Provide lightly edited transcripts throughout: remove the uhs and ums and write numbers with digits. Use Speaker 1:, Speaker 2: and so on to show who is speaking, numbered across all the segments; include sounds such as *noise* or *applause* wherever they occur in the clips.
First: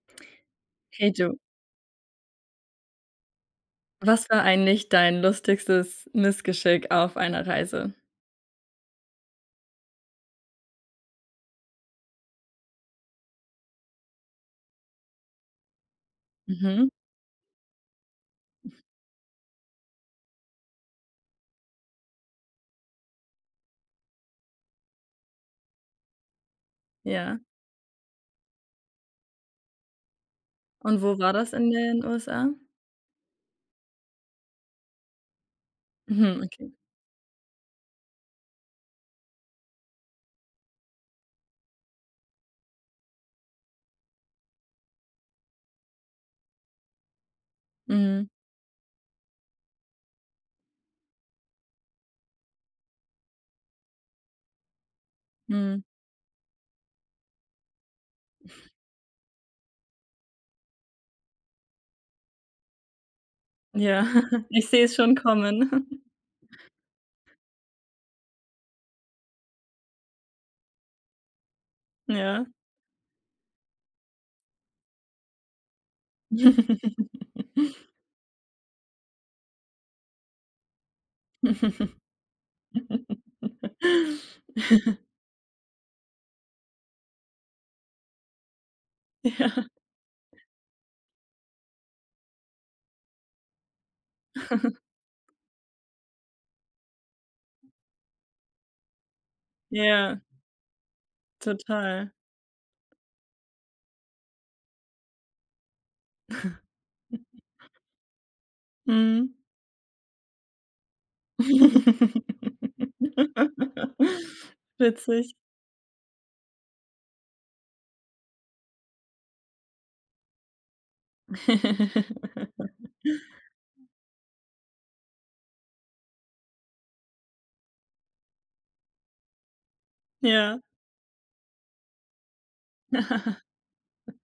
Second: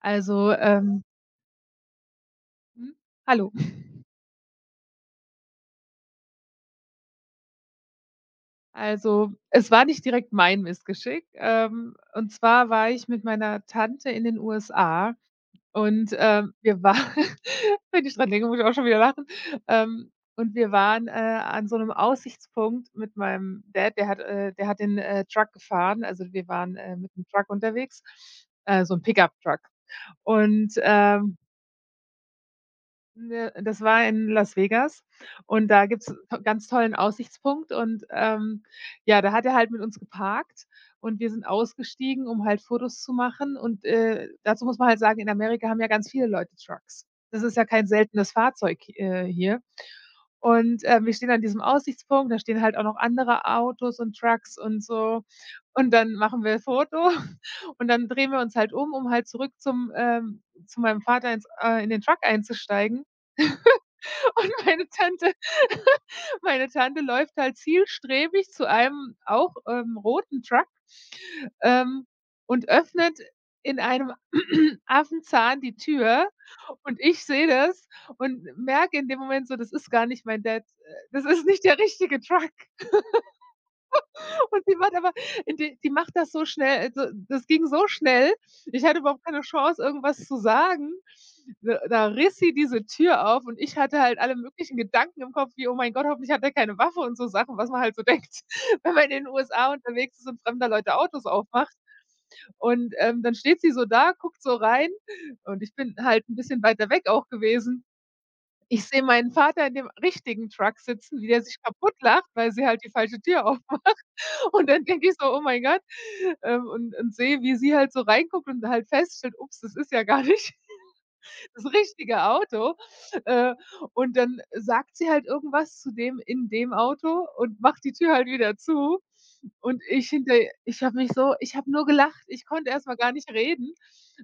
Speaker 1: Also, ähm
Speaker 2: Hey du,
Speaker 1: hm? Hallo.
Speaker 2: was war eigentlich dein lustigstes Missgeschick auf einer Reise?
Speaker 1: Also, es war nicht direkt mein Missgeschick. Und zwar war ich mit meiner Tante in den USA und wir
Speaker 2: Mhm,
Speaker 1: waren *laughs* wenn ich dran denke, muss ich auch schon wieder lachen. Und wir waren, an so 'nem Aussichtspunkt mit meinem Dad, der hat den, Truck gefahren. Also, wir waren, mit 'nem
Speaker 2: ja.
Speaker 1: Truck unterwegs, so 'n Pickup-Truck. Und,
Speaker 2: Und wo war
Speaker 1: ähm
Speaker 2: das in den USA?
Speaker 1: Ne, das war in Las Vegas und da gibt's
Speaker 2: Mhm,
Speaker 1: 'n ganz
Speaker 2: okay.
Speaker 1: tollen Aussichtspunkt und ja, da hat er halt mit uns geparkt und wir sind ausgestiegen, um halt Fotos zu machen und, dazu muss man halt sagen, in Amerika haben ja ganz viele Leute Trucks. Das ist ja kein
Speaker 2: Mhm,
Speaker 1: seltenes Fahrzeug, hier und, wir stehen an diesem Aussichtspunkt, da stehen halt auch noch andere Autos und Trucks und so
Speaker 2: mhm.
Speaker 1: und dann machen wir Foto *laughs* und dann drehen wir uns halt um, um halt zurück zum zu meinem Vater ins in den Truck einzusteigen
Speaker 2: Ja, *laughs*
Speaker 1: und
Speaker 2: ich sehe
Speaker 1: meine
Speaker 2: es schon
Speaker 1: Tante
Speaker 2: kommen. *laughs*
Speaker 1: meine Tante läuft halt zielstrebig zu einem auch, roten Truck, ähm,
Speaker 2: Ja.
Speaker 1: und öffnet in einem *clears throat* Affenzahn die Tür und
Speaker 2: *laughs*
Speaker 1: ich sehe das und merke in dem Moment so, das ist gar nicht mein Dad, das ist nicht der richtige Truck. Und die macht aber die macht das so schnell, also, das ging so schnell. Ich hatte überhaupt keine
Speaker 2: Ja,
Speaker 1: Chance, irgendwas zu sagen. Da riss sie diese Tür auf und ich hatte halt alle möglichen Gedanken im Kopf, wie: „Oh mein Gott, hoffentlich hat er keine Waffe“ und so Sachen, was man halt so denkt, *laughs* wenn man in den USA unterwegs
Speaker 2: ja,
Speaker 1: ist und fremder Leute Autos aufmacht.
Speaker 2: total.
Speaker 1: Und, dann steht sie so da, guckt so rein und ich bin halt ein bisschen weiter weg auch gewesen. Ich sehe meinen
Speaker 2: Mhm.
Speaker 1: Vater in dem richtigen Truck sitzen, wie der sich kaputtlacht, weil sie halt die falsche Tür.
Speaker 2: *laughs*
Speaker 1: Und dann denke ich so:
Speaker 2: Witzig.
Speaker 1: „Oh mein Gott.“ Und sehe, wie sie halt so reinguckt und halt feststellt: „Ups, das ist ja gar nicht *laughs* das richtige
Speaker 2: *laughs*
Speaker 1: Auto.“ Äh, und dann sagt sie halt irgendwas zu dem in dem Auto und macht die Tür halt wieder zu. Und ich hinter,
Speaker 2: Ja.
Speaker 1: ich habe mich so, ich habe nur gelacht. Ich konnte erst mal gar nicht
Speaker 2: *laughs*
Speaker 1: reden.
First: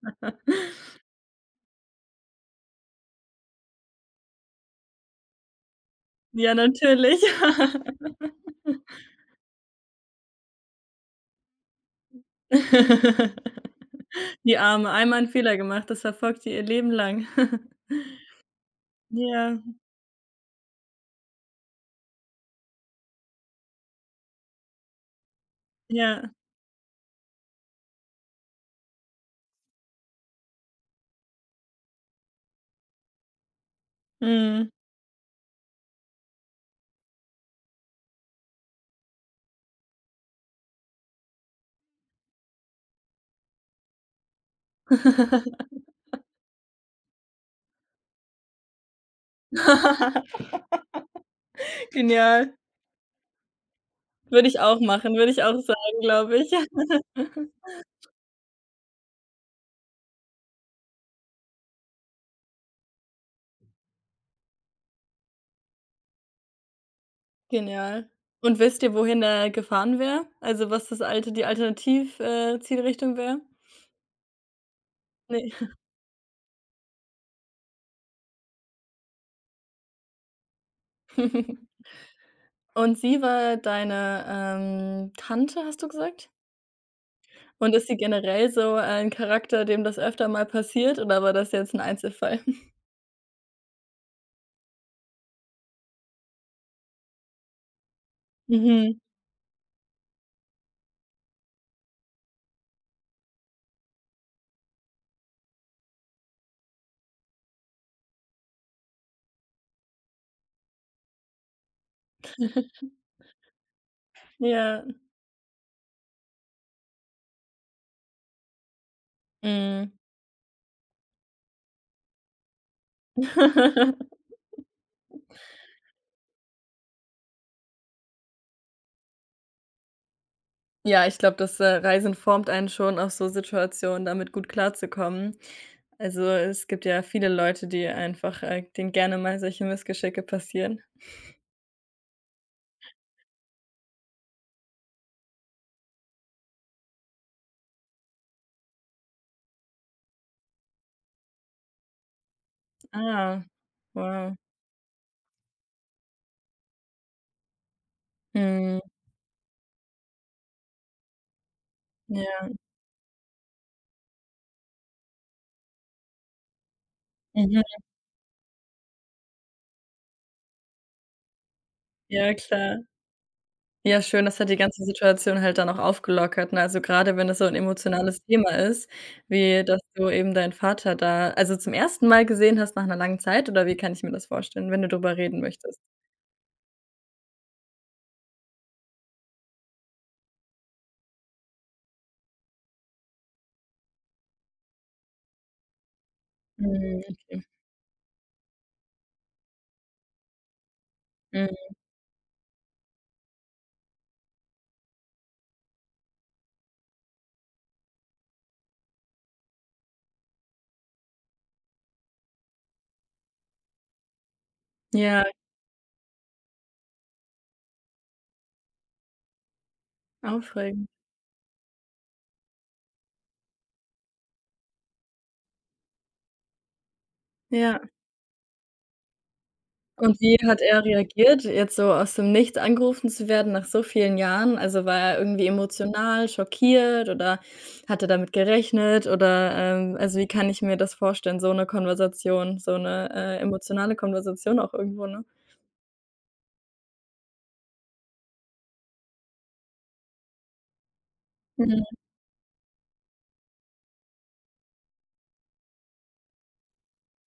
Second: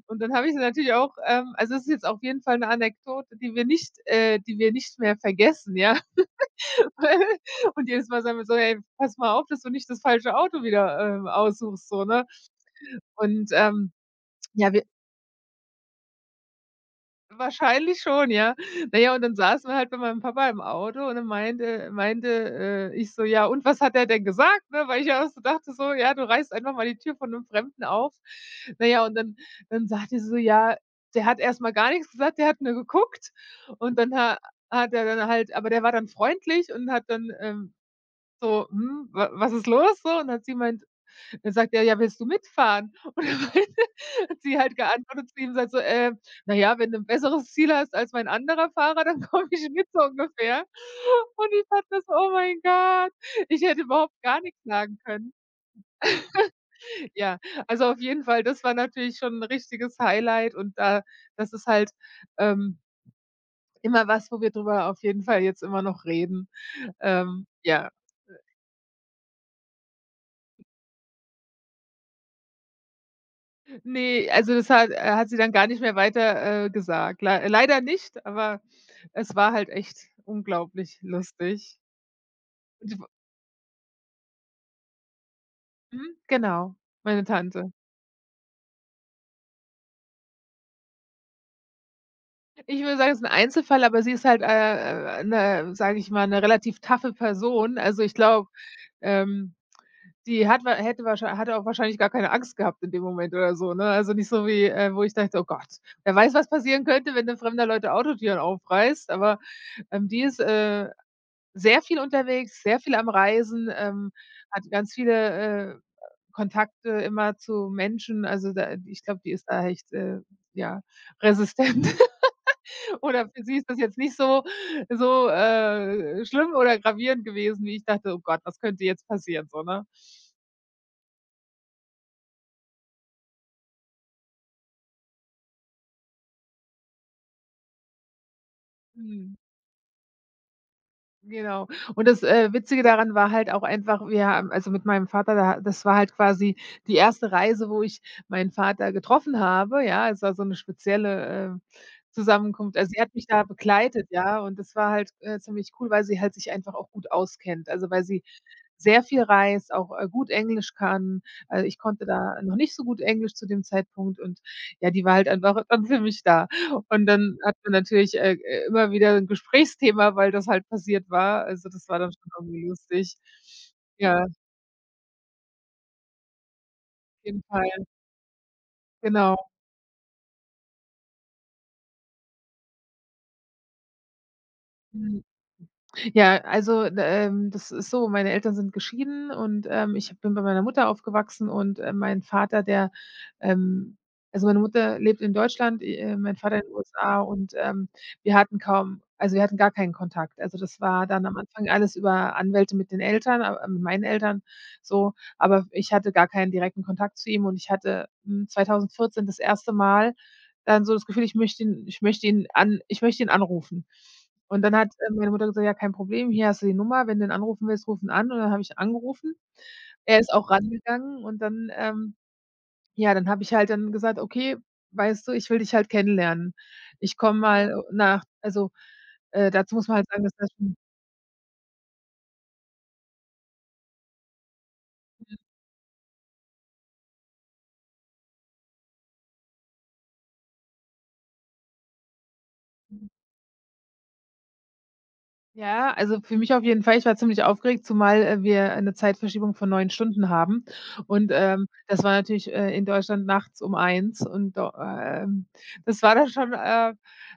Speaker 1: Und dann habe ich sie natürlich auch, also, es ist jetzt auf jeden Fall 'ne Anekdote, die wir nicht, die wir nicht mehr vergessen, ja.
Speaker 2: Ja, natürlich.
Speaker 1: *laughs* Und
Speaker 2: *laughs*
Speaker 1: jedes Mal sagen wir so: „Hey, pass mal auf, dass du nicht das falsche Auto wieder, aussuchst“, so, ne? Und, ähm,
Speaker 2: *laughs* Die
Speaker 1: ja, wir
Speaker 2: Arme, einmal 'n Fehler gemacht, das verfolgt sie ihr Leben lang. *laughs*
Speaker 1: wahrscheinlich schon, ja. Na ja, und dann
Speaker 2: Ja,
Speaker 1: saßen wir halt bei meinem Papa im Auto und dann meinte ich so: „Ja, und was hat er denn gesagt“, ne? Weil ich ja auch so dachte so: „Ja, du
Speaker 2: ja,
Speaker 1: reißt einfach mal die Tür von einem Fremden auf.“ Na ja, und dann sagte er so: „Ja, der hat erstmal gar nichts gesagt, der hat nur geguckt.“ Und dann ha
Speaker 2: mhm.
Speaker 1: hat er dann halt, aber der war dann freundlich und hat dann, so: „Hm, wa was ist los so?“ Und dann hat sie gemeint, dann sagt er: „Ja, willst du mitfahren?“ *laughs* Und dann meinte *laughs* hat sie halt geantwortet zu ihm,
Speaker 2: *laughs*
Speaker 1: sagt so: na ja, wenn du ein besseres Ziel hast als mein anderer Fahrer, dann *laughs* komme ich mit“, so ungefähr. Und ich fand das, oh
Speaker 2: Genial.
Speaker 1: mein Gott, ich hätte überhaupt gar
Speaker 2: Würde ich
Speaker 1: nichts
Speaker 2: auch
Speaker 1: sagen
Speaker 2: machen, würde
Speaker 1: können.
Speaker 2: ich auch sagen, glaube ich. *laughs*
Speaker 1: Ja, also, auf jeden Fall, das war natürlich schon ein richtiges Highlight und da, das ist halt, ähm, immer was, wo wir drüber auf jeden Fall jetzt immer noch reden. Ja.
Speaker 2: Genial. Und wisst ihr, wohin der gefahren wäre? Also, was das alte die Alternativ Zielrichtung wäre?
Speaker 1: Ne, also das hat hat sie
Speaker 2: Ne.
Speaker 1: dann gar nicht mehr weiter, gesagt. Leider nicht, aber es war halt echt unglaublich lustig. Und die
Speaker 2: Und
Speaker 1: w
Speaker 2: sie war deine, Tante, hast du
Speaker 1: mhm,
Speaker 2: gesagt?
Speaker 1: genau, meine Tante.
Speaker 2: Und ist sie generell so ein Charakter, dem das öfter mal passiert, oder war das jetzt ein Einzelfall? *laughs*
Speaker 1: Ich würde sagen, es ist 'n Einzelfall, aber sie ist halt, 'ne, sage ich mal, 'ne relativ taffe Person. Also, ich glaube,
Speaker 2: Mhm.
Speaker 1: ähm, die hatte auch wahrscheinlich gar keine Angst gehabt in dem Moment oder so, ne? Also, nicht so wie, wo ich dachte: „Oh Gott, wer weiß, was passieren könnte, wenn du fremder Leute Autotüren aufreißt.“ Aber, die ist, sehr viel unterwegs, sehr viel am Reisen, hat
Speaker 2: Ja.
Speaker 1: ganz viele, Kontakte immer zu Menschen. Also, da, ich glaube, die ist da echt,
Speaker 2: Mhm.
Speaker 1: ja, resistent *laughs* oder für sie ist das jetzt nicht
Speaker 2: *laughs*
Speaker 1: so so, schlimm oder gravierend gewesen, wie ich dachte: „Oh Gott, was könnte jetzt passieren?“ So, ne?
Speaker 2: Ja, ich glaube, das, Reisen formt einen schon, auf so Situationen damit gut klarzukommen. Also, es gibt ja viele Leute, die einfach, denen gerne
Speaker 1: Mhm.
Speaker 2: mal solche Missgeschicke passieren.
Speaker 1: Genau. Und das, Witzige daran war halt auch einfach, wir haben, also mit meinem Vater, da, das war halt quasi die erste Reise, wo ich meinen Vater getroffen habe, ja? Es war so eine spezielle, Zusammenkunft. Also, sie hat mich da
Speaker 2: Ah,
Speaker 1: begleitet,
Speaker 2: wow.
Speaker 1: ja, und das war halt, ziemlich cool, weil sie halt sich einfach auch gut auskennt. Also, weil sie
Speaker 2: Mhm,
Speaker 1: sehr viel reist, auch, gut Englisch kann. Also, ich konnte da
Speaker 2: ja.
Speaker 1: noch nicht so gut Englisch zu dem Zeitpunkt und ja, die war halt einfach dann für mich da. Und dann hat
Speaker 2: Mhm,
Speaker 1: man natürlich, immer wieder 'n Gesprächsthema, weil das halt passiert war. Also, das war dann schon
Speaker 2: ja
Speaker 1: irgendwie
Speaker 2: klar.
Speaker 1: lustig.
Speaker 2: Ja, schön,
Speaker 1: Ja, auf
Speaker 2: das hat die ganze Situation halt dann auch aufgelockert, ne? Also, gerade wenn das
Speaker 1: jeden
Speaker 2: so ein
Speaker 1: Fall.
Speaker 2: emotionales Thema ist,
Speaker 1: Genau.
Speaker 2: wie dass du eben deinen Vater da also, zum ersten Mal gesehen hast nach einer langen Zeit, oder wie kann ich mir das vorstellen, wenn du darüber
Speaker 1: Mhm.
Speaker 2: reden möchtest?
Speaker 1: Ja, also, das ist so, meine Eltern sind geschieden und, ich bin bei meiner Mutter aufgewachsen und, mein Vater, der, ähm also, meine Mutter lebt in Deutschland, mein Vater in den
Speaker 2: Mhm,
Speaker 1: USA
Speaker 2: okay.
Speaker 1: und, wir hatten kaum, also, wir hatten gar keinen Kontakt. Also, das war dann am
Speaker 2: Mhm.
Speaker 1: Anfang alles über Anwälte mit den Eltern, a mit meinen Eltern so, aber ich hatte gar keinen direkten Kontakt zu ihm und ich hatte, hm, 2014 das erste Mal dann so das Gefühl, ich möchte ihn anrufen. Und dann hat,
Speaker 2: Ja.
Speaker 1: meine Mutter gesagt: „Ja, kein Problem, hier hast du die Nummer, wenn du ihn anrufen willst, ruf ihn an.“ Und dann habe ich ihn angerufen. Er ist auch
Speaker 2: Aufregend,
Speaker 1: rangegangen und dann, ja, dann habe ich halt dann gesagt: „Okay, weißt du, ich will dich halt kennenlernen. Ich komme mal,
Speaker 2: ja.
Speaker 1: nach“, also, dazu muss man halt
Speaker 2: Und
Speaker 1: sagen, dass
Speaker 2: wie
Speaker 1: das,
Speaker 2: hat er reagiert, jetzt so aus dem Nichts angerufen zu werden nach so vielen Jahren? Also, war er irgendwie emotional, schockiert, oder hat er damit gerechnet oder, also, wie kann ich mir das vorstellen, so eine Konversation, so eine emotionale Konversation auch irgendwo, ne?
Speaker 1: ja, also für mich auf jeden Fall. Ich war ziemlich aufgeregt, zumal, wir eine Zeitverschiebung von 9 Stunden haben. Und,
Speaker 2: Mhm.
Speaker 1: das war natürlich, in Deutschland nachts um eins. Und do Das war dann schon, äh,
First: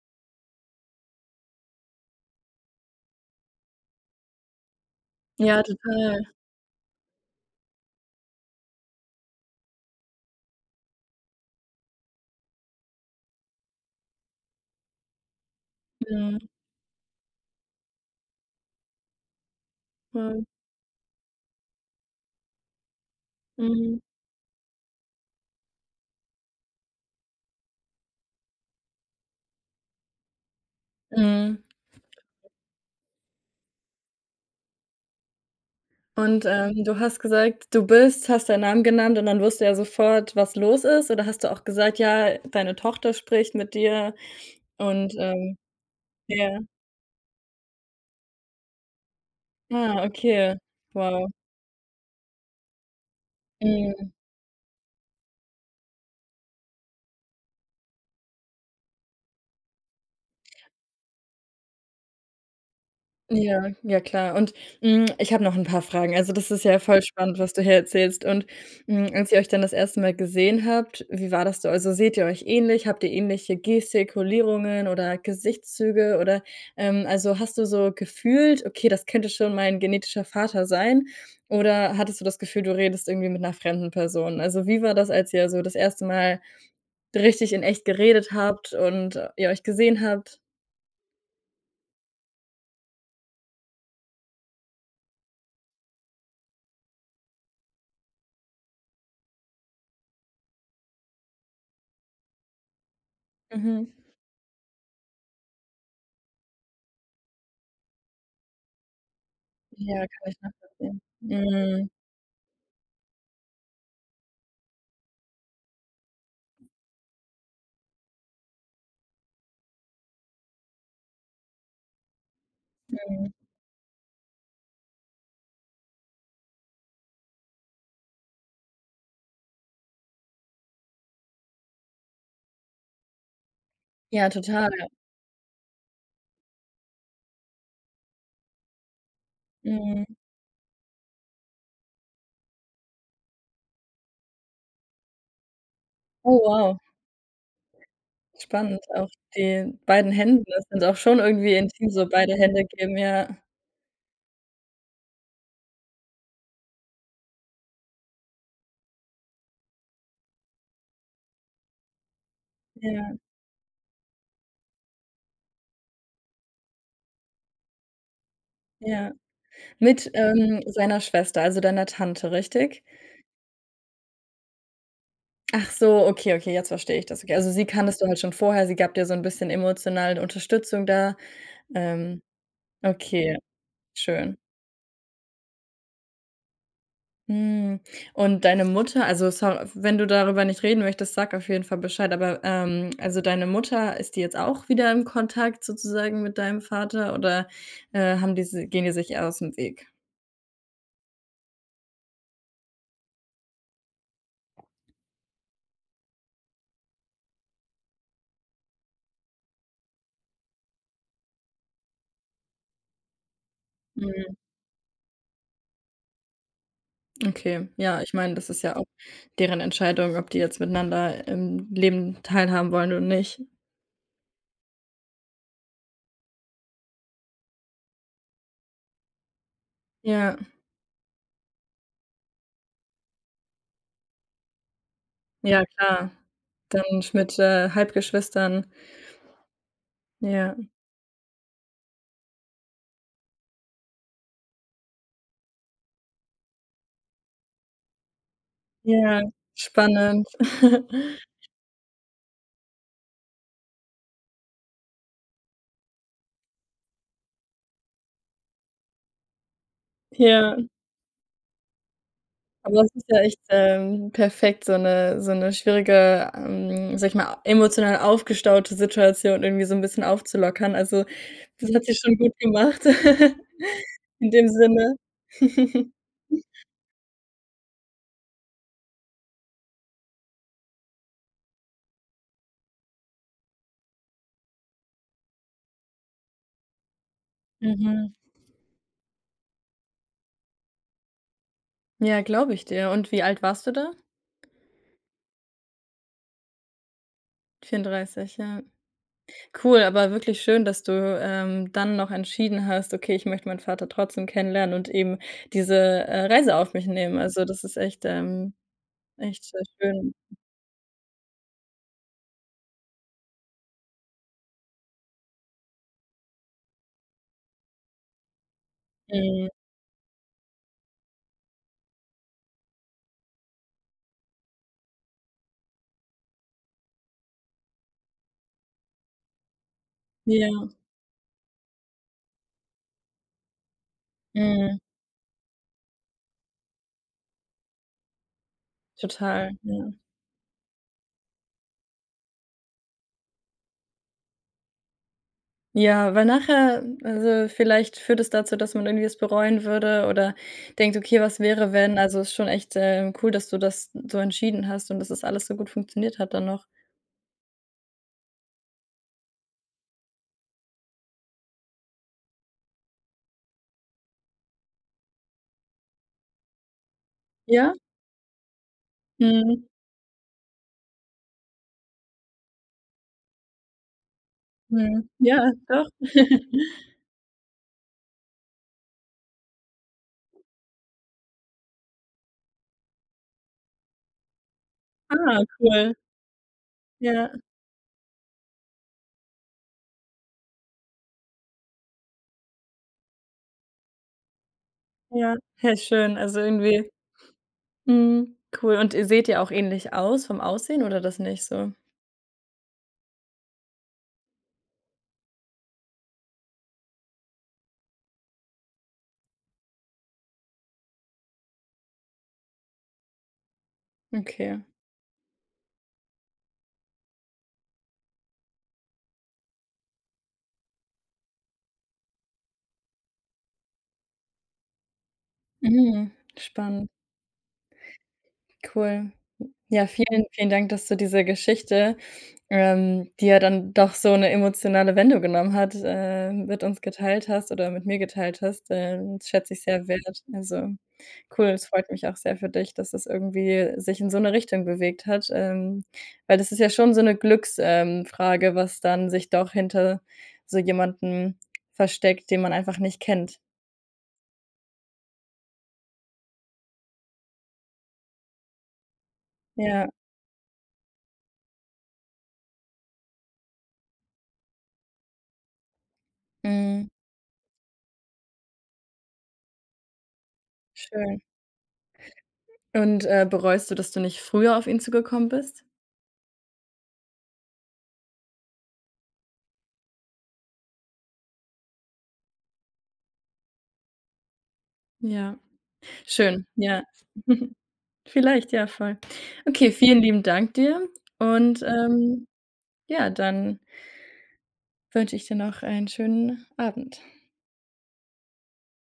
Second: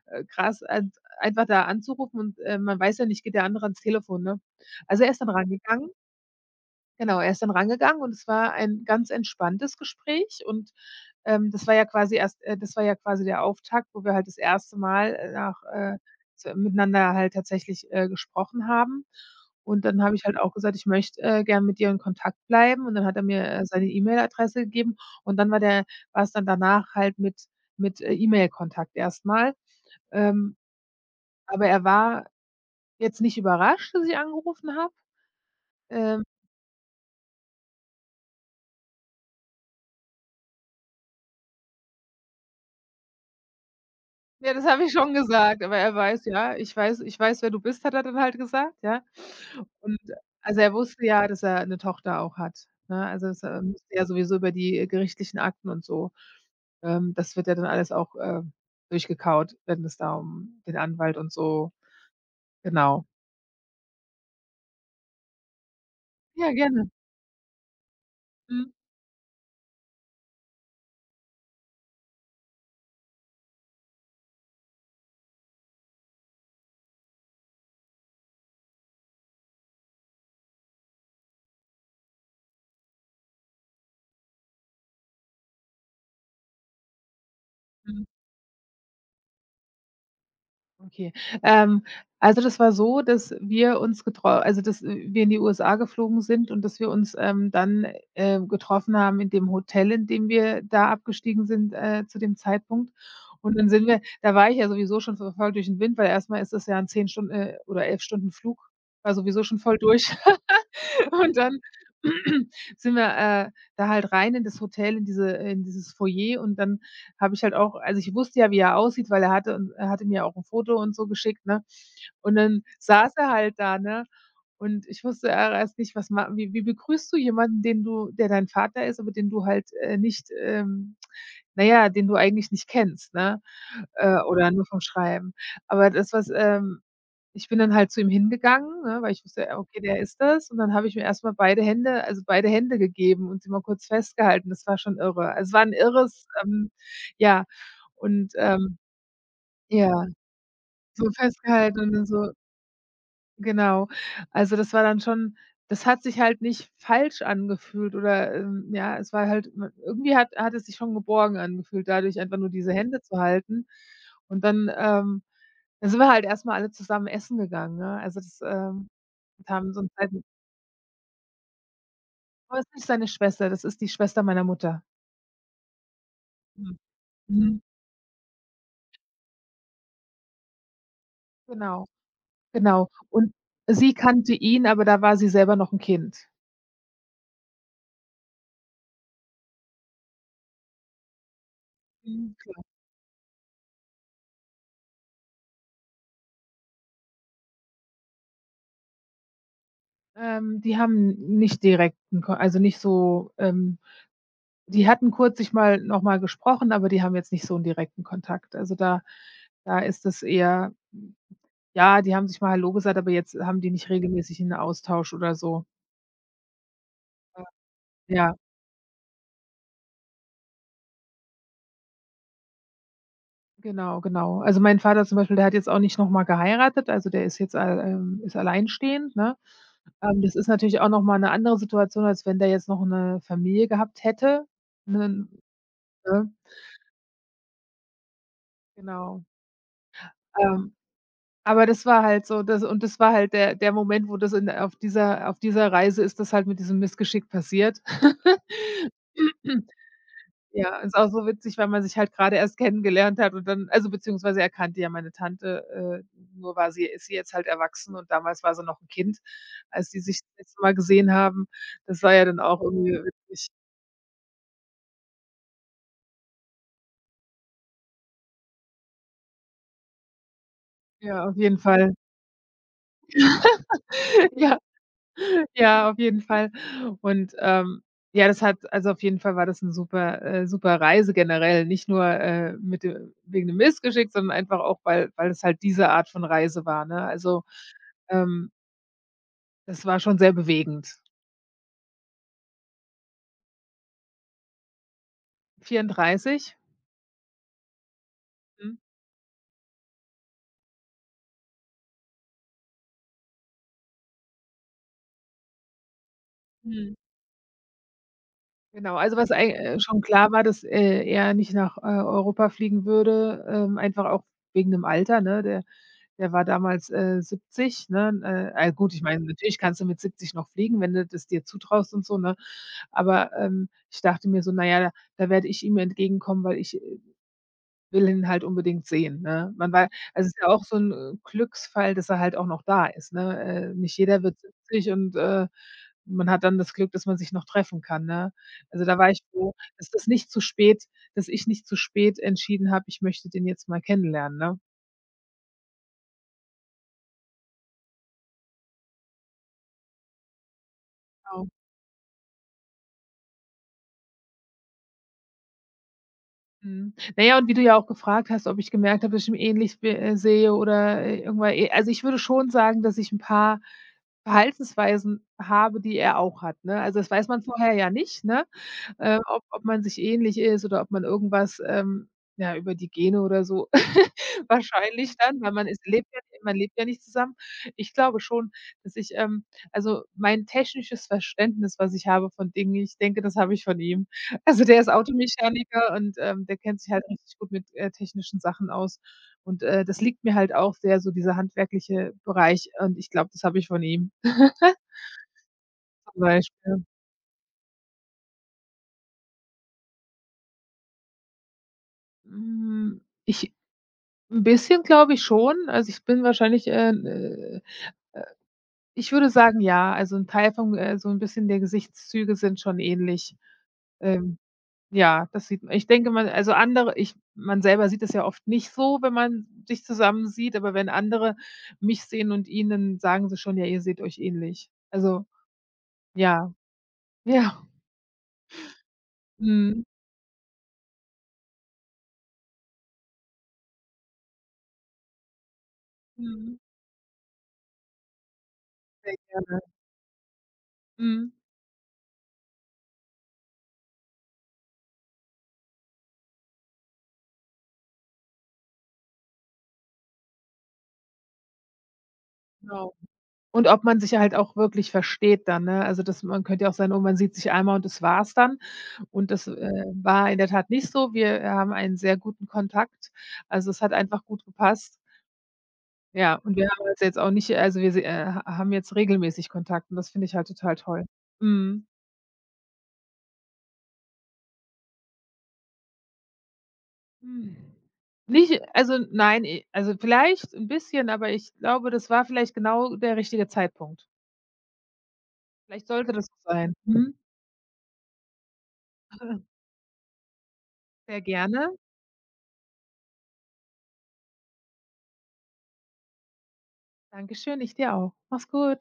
Speaker 1: äh, krass, einfach da anzurufen und, man weiß ja nicht, geht der andere ans Telefon, ne? Also er ist dann
Speaker 2: Ja,
Speaker 1: rangegangen.
Speaker 2: total.
Speaker 1: Genau, er ist dann rangegangen und es war ein ganz entspanntes Gespräch und, das war ja quasi der Auftakt, wo wir halt das erste Mal, nach
Speaker 2: Mhm,
Speaker 1: so miteinander halt tatsächlich, gesprochen haben. Und dann habe ich halt
Speaker 2: voll.
Speaker 1: auch gesagt: „Ich möchte, gern mit dir in Kontakt bleiben.“ Und dann hat er mir, seine
Speaker 2: Mhm.
Speaker 1: E-Mail-Adresse gegeben und dann war der war's dann danach halt mit, E-Mail-Kontakt erst mal. Ähm,
Speaker 2: Mhm.
Speaker 1: aber er war jetzt nicht überrascht, dass ich angerufen habe. Ähm,
Speaker 2: Und, du hast gesagt, du bist hast deinen Namen genannt und dann wusste er sofort, was los ist, oder hast du auch gesagt: „Ja, deine Tochter spricht mit dir?“
Speaker 1: ja, das habe ich schon
Speaker 2: Und,
Speaker 1: gesagt, aber er weiß, ja:
Speaker 2: ja.
Speaker 1: „Ich weiß, wer du bist“, hat er dann halt gesagt, ja. Und
Speaker 2: Ah, okay.
Speaker 1: also, er wusste
Speaker 2: Wow.
Speaker 1: ja, dass er 'ne Tochter auch hat, ne? Also, das, musste ja
Speaker 2: Mhm.
Speaker 1: sowieso über die, gerichtlichen Akten und so. Das wird ja dann alles auch, durchgekaut, wenn es da um den Anwalt und so, genau.
Speaker 2: Ja, ja klar. Und, hm, ich habe noch 'n paar Fragen. Also, das
Speaker 1: Ja,
Speaker 2: ist ja
Speaker 1: gerne.
Speaker 2: voll spannend, was du hier erzählst. Und,
Speaker 1: Mhm.
Speaker 2: hm, als ihr euch dann das erste Mal gesehen habt, wie war das so? Also, seht ihr euch ähnlich? Habt ihr ähnliche Gestikulierungen oder Gesichtszüge oder, also, hast du so gefühlt: „Okay, das könnte schon mein genetischer Vater sein“? Oder hattest du das Gefühl, du redest irgendwie mit 'ner fremden Person? Also, wie war das, als ihr so das erste Mal richtig in echt
Speaker 1: Mhm.
Speaker 2: geredet habt und, ihr euch gesehen habt.
Speaker 1: Okay. Ähm, also, das war so, dass wir uns getro also, dass wir in die USA geflogen sind und dass wir uns, dann, getroffen haben in dem Hotel, in dem wir da abgestiegen sind, zu dem Zeitpunkt. Und dann sind
Speaker 2: Mhm.
Speaker 1: wir da war ich ja sowieso schon ver voll durch den Wind, weil erstmal ist das ja ein 10 Stunden, oder 11 Stunden Flug, war sowieso schon voll
Speaker 2: Ja,
Speaker 1: durch.
Speaker 2: kann ich nachvollziehen.
Speaker 1: Und dann
Speaker 2: Mhm,
Speaker 1: *clears throat* sind wir, da halt rein in das Hotel, in diese in dieses Foyer und dann habe ich halt auch, also, ich wusste ja, wie er aussieht, weil er hatte mir auch ein Foto und so geschickt, ne? Und dann saß er
Speaker 2: mhm.
Speaker 1: halt da, ne? Und ich wusste ja erst nicht, was ma wie wie begrüßt du jemanden, den du der dein Vater ist, aber den du halt, nicht, na ja, den du eigentlich nicht kennst, ne?
Speaker 2: Ja,
Speaker 1: Oder nur
Speaker 2: total.
Speaker 1: vom Schreiben. Aber das, was, ich bin dann halt zu ihm hingegangen, ne, weil ich wusste, ja, okay, der
Speaker 2: Mhm.
Speaker 1: ist das. Und dann habe ich mir erst mal beide Hände gegeben und sie mal kurz festgehalten. Das war schon irre. Also, es war 'n irres
Speaker 2: Oh wow,
Speaker 1: ja. Und
Speaker 2: spannend. Auch die
Speaker 1: ja,
Speaker 2: beiden Händen, das sind auch
Speaker 1: so
Speaker 2: schon irgendwie
Speaker 1: festgehalten
Speaker 2: intim,
Speaker 1: und dann
Speaker 2: so
Speaker 1: so.
Speaker 2: beide Hände geben, ja.
Speaker 1: Genau. Also, das war dann schon, das hat sich halt nicht falsch angefühlt oder, ja, es war halt m irgendwie, hat es sich schon geborgen angefühlt, dadurch einfach nur diese Hände
Speaker 2: Ja,
Speaker 1: zu halten. Und dann sind wir halt erst mal alle zusammen essen gegangen, ne? Also
Speaker 2: ja.
Speaker 1: und haben so 'n
Speaker 2: Mit,
Speaker 1: kleinen.
Speaker 2: seiner Schwester, also deiner Tante,
Speaker 1: Oh, ist
Speaker 2: richtig?
Speaker 1: nicht seine Schwester, das ist die Schwester meiner Mutter.
Speaker 2: Ach so, okay, okay, jetzt
Speaker 1: Mhm.
Speaker 2: verstehe ich das. Okay, also
Speaker 1: Mhm.
Speaker 2: sie kanntest du halt schon vorher, sie gab dir so 'n bisschen emotionale Unterstützung da.
Speaker 1: Genau,
Speaker 2: Ähm,
Speaker 1: genau. Und
Speaker 2: okay,
Speaker 1: sie kannte
Speaker 2: schön.
Speaker 1: ihn, aber da war sie selber noch ein Kind.
Speaker 2: Mhm. Und deine Mutter also, so wenn du darüber nicht reden möchtest, sag auf jeden Fall Bescheid, aber,
Speaker 1: Mhm.
Speaker 2: also, deine Mutter, ist die jetzt auch wieder im Kontakt sozusagen mit deinem Vater oder, haben die si gehen die sich eher aus dem Weg?
Speaker 1: Die haben nicht direkten Ko also, nicht so, ähm. Die hatten kurz sich mal noch mal gesprochen, aber die haben jetzt nicht so 'n direkten Kontakt. Also, da ist es eher ja, die haben sich mal hallo gesagt, aber jetzt haben die nicht
Speaker 2: Mhm,
Speaker 1: regelmäßig 'n Austausch oder so.
Speaker 2: okay. Ja, ich meine,
Speaker 1: Ja,
Speaker 2: das ist ja auch deren Entscheidung, ob die jetzt miteinander im Leben teilhaben wollen oder nicht.
Speaker 1: genau, genau. Also, mein Vater zum Beispiel, der hat jetzt auch nicht noch mal geheiratet, also, der ist jetzt al ist alleinstehend, ne? Das
Speaker 2: Ja,
Speaker 1: ist natürlich auch noch mal 'ne andere Situation, als wenn der jetzt noch 'ne Familie gehabt hätte, 'nen,
Speaker 2: ja klar.
Speaker 1: ne?
Speaker 2: Und mit, Halbgeschwistern.
Speaker 1: Genau.
Speaker 2: Ja,
Speaker 1: Ähm, aber das war halt so, das und das war halt der Moment, wo das in auf dieser Reise ist, das halt mit diesem Missgeschick passiert. *laughs*
Speaker 2: ja, spannend.
Speaker 1: Ja, ist auch
Speaker 2: *laughs*
Speaker 1: so witzig, weil man sich halt grade erst kennengelernt hat und dann, also, beziehungsweise er kannte ja meine Tante, nur war sie ist sie jetzt halt erwachsen und damals war sie noch 'n Kind, als die sich das
Speaker 2: Ja.
Speaker 1: letzte Mal gesehen haben. Das war ja dann auch
Speaker 2: Aber es
Speaker 1: irgendwie
Speaker 2: ist ja echt,
Speaker 1: witzig.
Speaker 2: perfekt, so 'ne so 'ne schwierige, sage ich mal, emotional aufgestaute Situation irgendwie so 'n bisschen aufzulockern. Also,
Speaker 1: Ja, auf jeden
Speaker 2: das hat sie
Speaker 1: Fall.
Speaker 2: schon gut gemacht *laughs* in
Speaker 1: *laughs*
Speaker 2: dem
Speaker 1: Ja.
Speaker 2: Sinne.
Speaker 1: Ja, auf jeden Fall. Und, ähm, ja, das hat, also, auf jeden Fall war das 'ne super super Reise generell, nicht nur, mit de wegen dem Missgeschick, sondern einfach auch, weil es halt diese Art von Reise war, ne? Also,
Speaker 2: Mhm.
Speaker 1: ähm, das war schon sehr bewegend.
Speaker 2: Ja, glaube ich dir. Und wie alt warst du da?
Speaker 1: 34.
Speaker 2: 34. Ja.
Speaker 1: Mhm.
Speaker 2: Cool, aber wirklich schön, dass du, dann noch entschieden hast: „Okay, ich möchte meinen Vater trotzdem kennenlernen und eben diese, Reise auf mich
Speaker 1: Mhm.
Speaker 2: nehmen.“ Also, das ist echt,
Speaker 1: Genau, also was ei
Speaker 2: echt,
Speaker 1: schon
Speaker 2: schön.
Speaker 1: klar war, dass, er nicht nach, Europa fliegen würde, einfach auch wegen dem Alter, ne? Der war damals, 70, ne? Ah, gut, ich meine,
Speaker 2: Mhm.
Speaker 1: natürlich kannst du mit 70 noch fliegen, wenn du das dir zutraust und so, ne? Aber, ich dachte mir so: „Na ja, da werde ich ihm entgegenkommen, weil ich will ihn halt unbedingt sehen, ne? Man wei also, ist ja auch
Speaker 2: Ja.
Speaker 1: so 'n, Glücksfall, dass er halt auch noch da ist, ne? Nicht jeder wird
Speaker 2: Mhm.
Speaker 1: 70 und, man hat dann das Glück, dass man sich noch treffen kann, ne? Also, da war ich
Speaker 2: Total,
Speaker 1: froh, dass
Speaker 2: ja.
Speaker 1: das nicht zu spät, dass ich nicht zu spät entschieden habe, ich möchte den jetzt mal kennenlernen, ne?
Speaker 2: Ja, weil nachher also, vielleicht führt es dazu, dass man irgendwie es bereuen würde oder denkt: „Okay, was
Speaker 1: Genau.
Speaker 2: wäre, wenn?“ Also, ist schon echt, cool, dass du das so entschieden hast und dass das alles so gut funktioniert hat dann noch.
Speaker 1: Mhm. Na ja, und wie du ja auch gefragt hast, ob ich gemerkt habe, dass ich ihn ähnlich be sehe oder, irgendwann eh also, ich würde schon sagen, dass ich 'n paar Verhaltensweisen habe, die er auch hat, ne? Also, das weiß man
Speaker 2: Ja?
Speaker 1: vorher ja nicht, ne? Ob
Speaker 2: Mhm.
Speaker 1: man sich ähnlich ist oder ob man irgendwas, ja, über die Gene oder so *laughs*
Speaker 2: Mhm.
Speaker 1: wahrscheinlich dann,
Speaker 2: Ja,
Speaker 1: weil man ist
Speaker 2: doch.
Speaker 1: lebt ja, man
Speaker 2: *laughs*
Speaker 1: lebt ja nicht zusammen. Ich glaube schon, dass ich, ähm, also, mein technisches Verständnis, was ich habe von Dingen, ich denke, das habe ich von ihm. *laughs* Also, der ist
Speaker 2: Ah,
Speaker 1: Automechaniker
Speaker 2: cool.
Speaker 1: und, der kennt sich halt
Speaker 2: Ja,
Speaker 1: richtig gut mit, technischen Sachen aus. Und, das liegt mir halt auch sehr, so dieser handwerkliche Bereich und ich glaube, das habe ich von ihm, *laughs*
Speaker 2: ja. Hä, schön.
Speaker 1: zum
Speaker 2: Also,
Speaker 1: Beispiel.
Speaker 2: irgendwie mhm, cool. Und ihr seht ja auch ähnlich aus vom Aussehen oder das nicht so?
Speaker 1: Hm, ich, 'n bisschen glaube ich schon. Also, ich bin wahrscheinlich, ich würde sagen, ja, also 'n Teil vom, so 'n bisschen der Gesichtszüge sind schon ähnlich. Ähm,
Speaker 2: Okay.
Speaker 1: ja, das sieht, ich denke mal, also andere ich man selber sieht es ja oft nicht so, wenn man sich zusammen sieht, aber wenn andere mich sehen und ihn, dann sagen sie schon: „Ja, ihr seht euch ähnlich.“ Also,
Speaker 2: Mhm.
Speaker 1: ja,
Speaker 2: Spannend,
Speaker 1: *laughs* ja.
Speaker 2: cool.
Speaker 1: Mhm.
Speaker 2: Ja, vielen, vielen Dank, dass du diese Geschichte, die ja dann doch so eine emotionale Wendung genommen hat,
Speaker 1: Mhm.
Speaker 2: mit uns geteilt hast oder mit mir geteilt hast.
Speaker 1: Sehr
Speaker 2: Das schätze
Speaker 1: gerne.
Speaker 2: ich sehr wert. Also,
Speaker 1: Mhm.
Speaker 2: cool, es freut mich auch sehr für dich, dass es irgendwie sich in so eine Richtung bewegt hat, weil das ist ja schon so eine Glücksfrage, Frage, was dann sich doch hinter so jemanden versteckt, den man einfach
Speaker 1: Genau.
Speaker 2: nicht kennt.
Speaker 1: Und ob man sich halt auch wirklich versteht dann, ne? Also, das, man könnte ja auch sein: „Oh, man sieht sich einmal und das war's dann.“ Und das,
Speaker 2: Ja,
Speaker 1: war in der Tat nicht so. Wir, haben einen sehr guten Kontakt. Also, es hat einfach gut gepasst. Ja, und wir
Speaker 2: mhm,
Speaker 1: haben uns jetzt auch nicht, also, wir se ha haben jetzt regelmäßig Kontakt und das finde ich halt total toll.
Speaker 2: schön.
Speaker 1: Mhm.
Speaker 2: Und, bereust du, dass du nicht früher auf ihn zugekommen bist?
Speaker 1: Mhm. Nicht, also, nein, e also, vielleicht ein bisschen, aber ich glaube, das war vielleicht genau der richtige Zeitpunkt.
Speaker 2: Ja.
Speaker 1: Vielleicht sollte das so
Speaker 2: Schön,
Speaker 1: sein.
Speaker 2: ja.
Speaker 1: Mhm.
Speaker 2: *laughs* Vielleicht, ja, voll.
Speaker 1: *laughs*
Speaker 2: Okay, vielen lieben Dank dir
Speaker 1: Sehr
Speaker 2: und,
Speaker 1: gerne.
Speaker 2: ja, dann wünsche ich dir noch einen schönen Abend.
Speaker 1: Dankeschön, ich dir auch. Mach's gut.